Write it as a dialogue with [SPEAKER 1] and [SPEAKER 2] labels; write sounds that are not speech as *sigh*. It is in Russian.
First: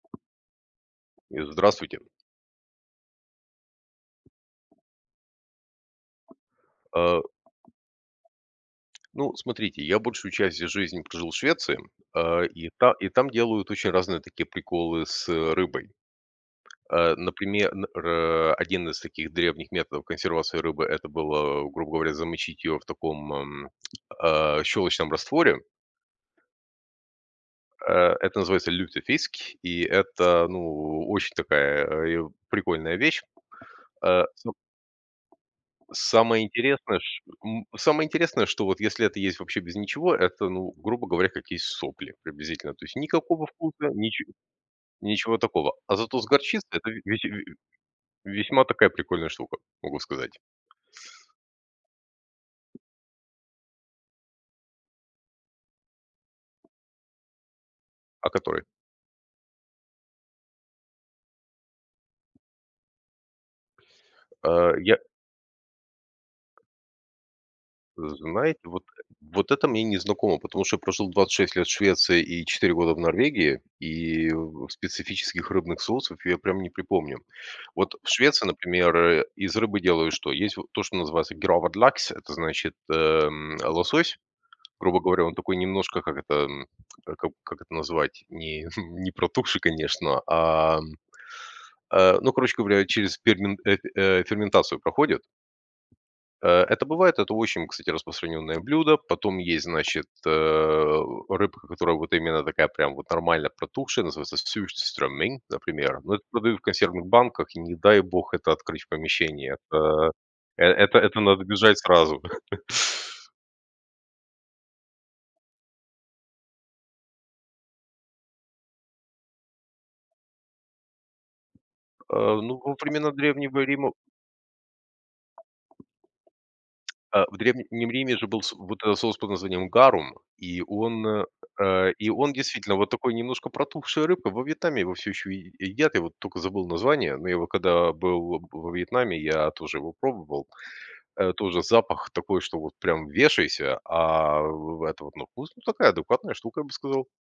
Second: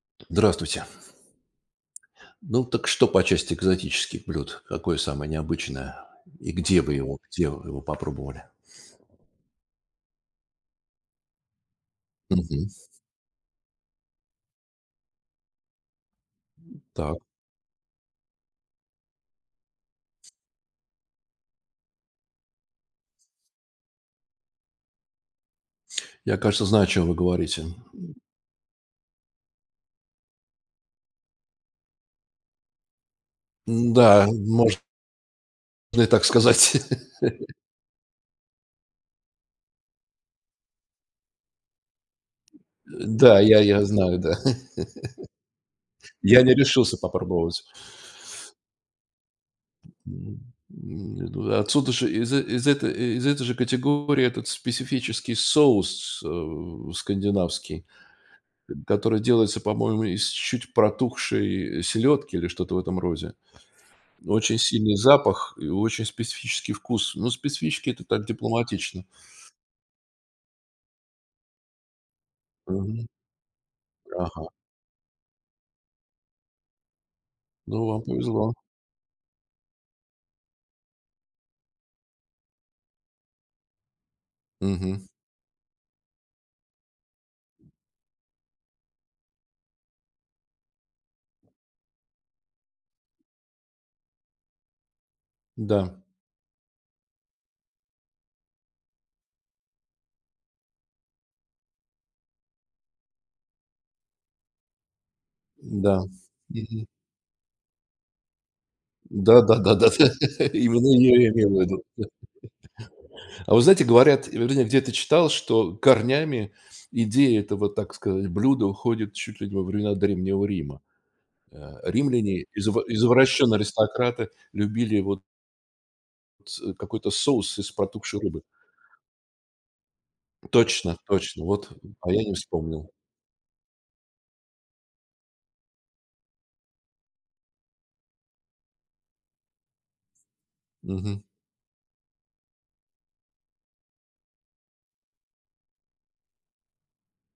[SPEAKER 1] Здравствуйте!
[SPEAKER 2] И здравствуйте.
[SPEAKER 1] Ну, так что, по части экзотических блюд? Какое самое необычное? И где вы его
[SPEAKER 2] А.
[SPEAKER 1] где вы его попробовали?
[SPEAKER 2] Ну, смотрите, я большую часть из жизни прожил в Швеции, а, и
[SPEAKER 1] Мгм.
[SPEAKER 2] та и там, делают очень разные такие приколы с, э, рыбой. А,
[SPEAKER 1] Так.
[SPEAKER 2] наприме н рэ один из таких древних методов консервации рыбы- это было, грубо говоря, замочить её, в таком, ам, а щелочном растворе.
[SPEAKER 1] Я, кажется, знаю, о чём вы говорите.
[SPEAKER 2] Э это называется lutefisk. И это, ну, очень такая, э, а, и оп прикольная вещь. А,
[SPEAKER 1] М-да, м,
[SPEAKER 2] соб
[SPEAKER 1] мож но и, так
[SPEAKER 2] Самое
[SPEAKER 1] сказать.
[SPEAKER 2] интересное, ш
[SPEAKER 1] *laughs*
[SPEAKER 2] м самое интересное, что вот если это есть вообще без ничего, это, ну, грубо говоря, как есть сопли,
[SPEAKER 1] Э,
[SPEAKER 2] приблизительно. То есть,
[SPEAKER 1] да,
[SPEAKER 2] никакого
[SPEAKER 1] я я
[SPEAKER 2] вкуса,
[SPEAKER 1] знаю,
[SPEAKER 2] ниче
[SPEAKER 1] да.
[SPEAKER 2] ничего такого. А
[SPEAKER 1] *chuckles*
[SPEAKER 2] зато с
[SPEAKER 1] Я не
[SPEAKER 2] горчицей, это
[SPEAKER 1] решился
[SPEAKER 2] ве весь ю ю
[SPEAKER 1] попробовать.
[SPEAKER 2] весьма такая прикольная штука, могу сказать.
[SPEAKER 1] Мгм. М, не туда отсюда ж из э, из этой э, из этой же категории, этот специфический соус, э, скандинавский,
[SPEAKER 2] О которой?
[SPEAKER 1] э, который делается, по-моему, из чуть протухшей селедки, или что-то в этом розе. Очень
[SPEAKER 2] Э,
[SPEAKER 1] сильный
[SPEAKER 2] я
[SPEAKER 1] запах и очень специфический вкус. Но специфический-
[SPEAKER 2] Э,
[SPEAKER 1] это так
[SPEAKER 2] знаете, вот, э,
[SPEAKER 1] дипломатично.
[SPEAKER 2] вот это мне не знакомо, потому что я прожил 26 лет в Швеции и 4 года в
[SPEAKER 1] Мгм.
[SPEAKER 2] Норвегии, и,
[SPEAKER 1] Ага.
[SPEAKER 2] в, специфических рыбных соусов я прям не припомню.
[SPEAKER 1] Ну,
[SPEAKER 2] Вот
[SPEAKER 1] вам
[SPEAKER 2] в Швеции
[SPEAKER 1] повезло.
[SPEAKER 2] например, э, из рыбы делают что? Есть, вот то, что называется gravad lax это значит, эм, лосось. Грубо
[SPEAKER 1] Мгм.
[SPEAKER 2] говоря, он такой немножко, как это т эм. А кап как это назвать? Не, *chuckles* не протухший, конечно, а, м, а ну, короче говоря, через пегмен эт э, ферментацию проходит.
[SPEAKER 1] Да.
[SPEAKER 2] Э это бывает, это очень, кстати, распространённое блюдо. Потом есть, значит, э, о, рыбка, которая, вот именно такая, прям, вот, нормально протухшая, называется surströmming, например.
[SPEAKER 1] М-да.
[SPEAKER 2] Но это продают в
[SPEAKER 1] Мгм.
[SPEAKER 2] консервных банках, и не дай бог, это открыть в
[SPEAKER 1] Да
[SPEAKER 2] помещении.
[SPEAKER 1] да да да
[SPEAKER 2] Это,
[SPEAKER 1] да,
[SPEAKER 2] э,
[SPEAKER 1] именно
[SPEAKER 2] это это
[SPEAKER 1] её я
[SPEAKER 2] надо
[SPEAKER 1] имел в
[SPEAKER 2] бежать
[SPEAKER 1] виду. *laughs*
[SPEAKER 2] сразу! *chuckles*
[SPEAKER 1] А вы знаете, говорят, или вроде я где-то читал, что корнями идея этого, так сказать, блюда, уходит чуть ли, не во времена Древнего Рима. А,
[SPEAKER 2] А,
[SPEAKER 1] римляне,
[SPEAKER 2] ну, во
[SPEAKER 1] изва
[SPEAKER 2] времена
[SPEAKER 1] извращенные
[SPEAKER 2] Древнего Рима
[SPEAKER 1] аристократы, любили вот с э, какой-то
[SPEAKER 2] а в
[SPEAKER 1] соус из
[SPEAKER 2] Древнем Риме,
[SPEAKER 1] потухшей
[SPEAKER 2] же,
[SPEAKER 1] рыбы.
[SPEAKER 2] был с вот э соус под названием "гарум", и
[SPEAKER 1] Точно
[SPEAKER 2] он,
[SPEAKER 1] точно! Вот, э,
[SPEAKER 2] э, и
[SPEAKER 1] а я и
[SPEAKER 2] он,
[SPEAKER 1] не
[SPEAKER 2] действительно, вот
[SPEAKER 1] вспомнил.
[SPEAKER 2] такой, немножко протухшей рыбы, во Вьетнаме его всё еще е е едят. Я вот тока забыл название, но его когда был во во Вьетнаме, я тоже его пробовал.
[SPEAKER 1] Мгм.
[SPEAKER 2] Э, тоже запах такой, что, вот, прям вешайся. А вы в это вот ну вкус, ну такая, адекватная штука, я бы сказал.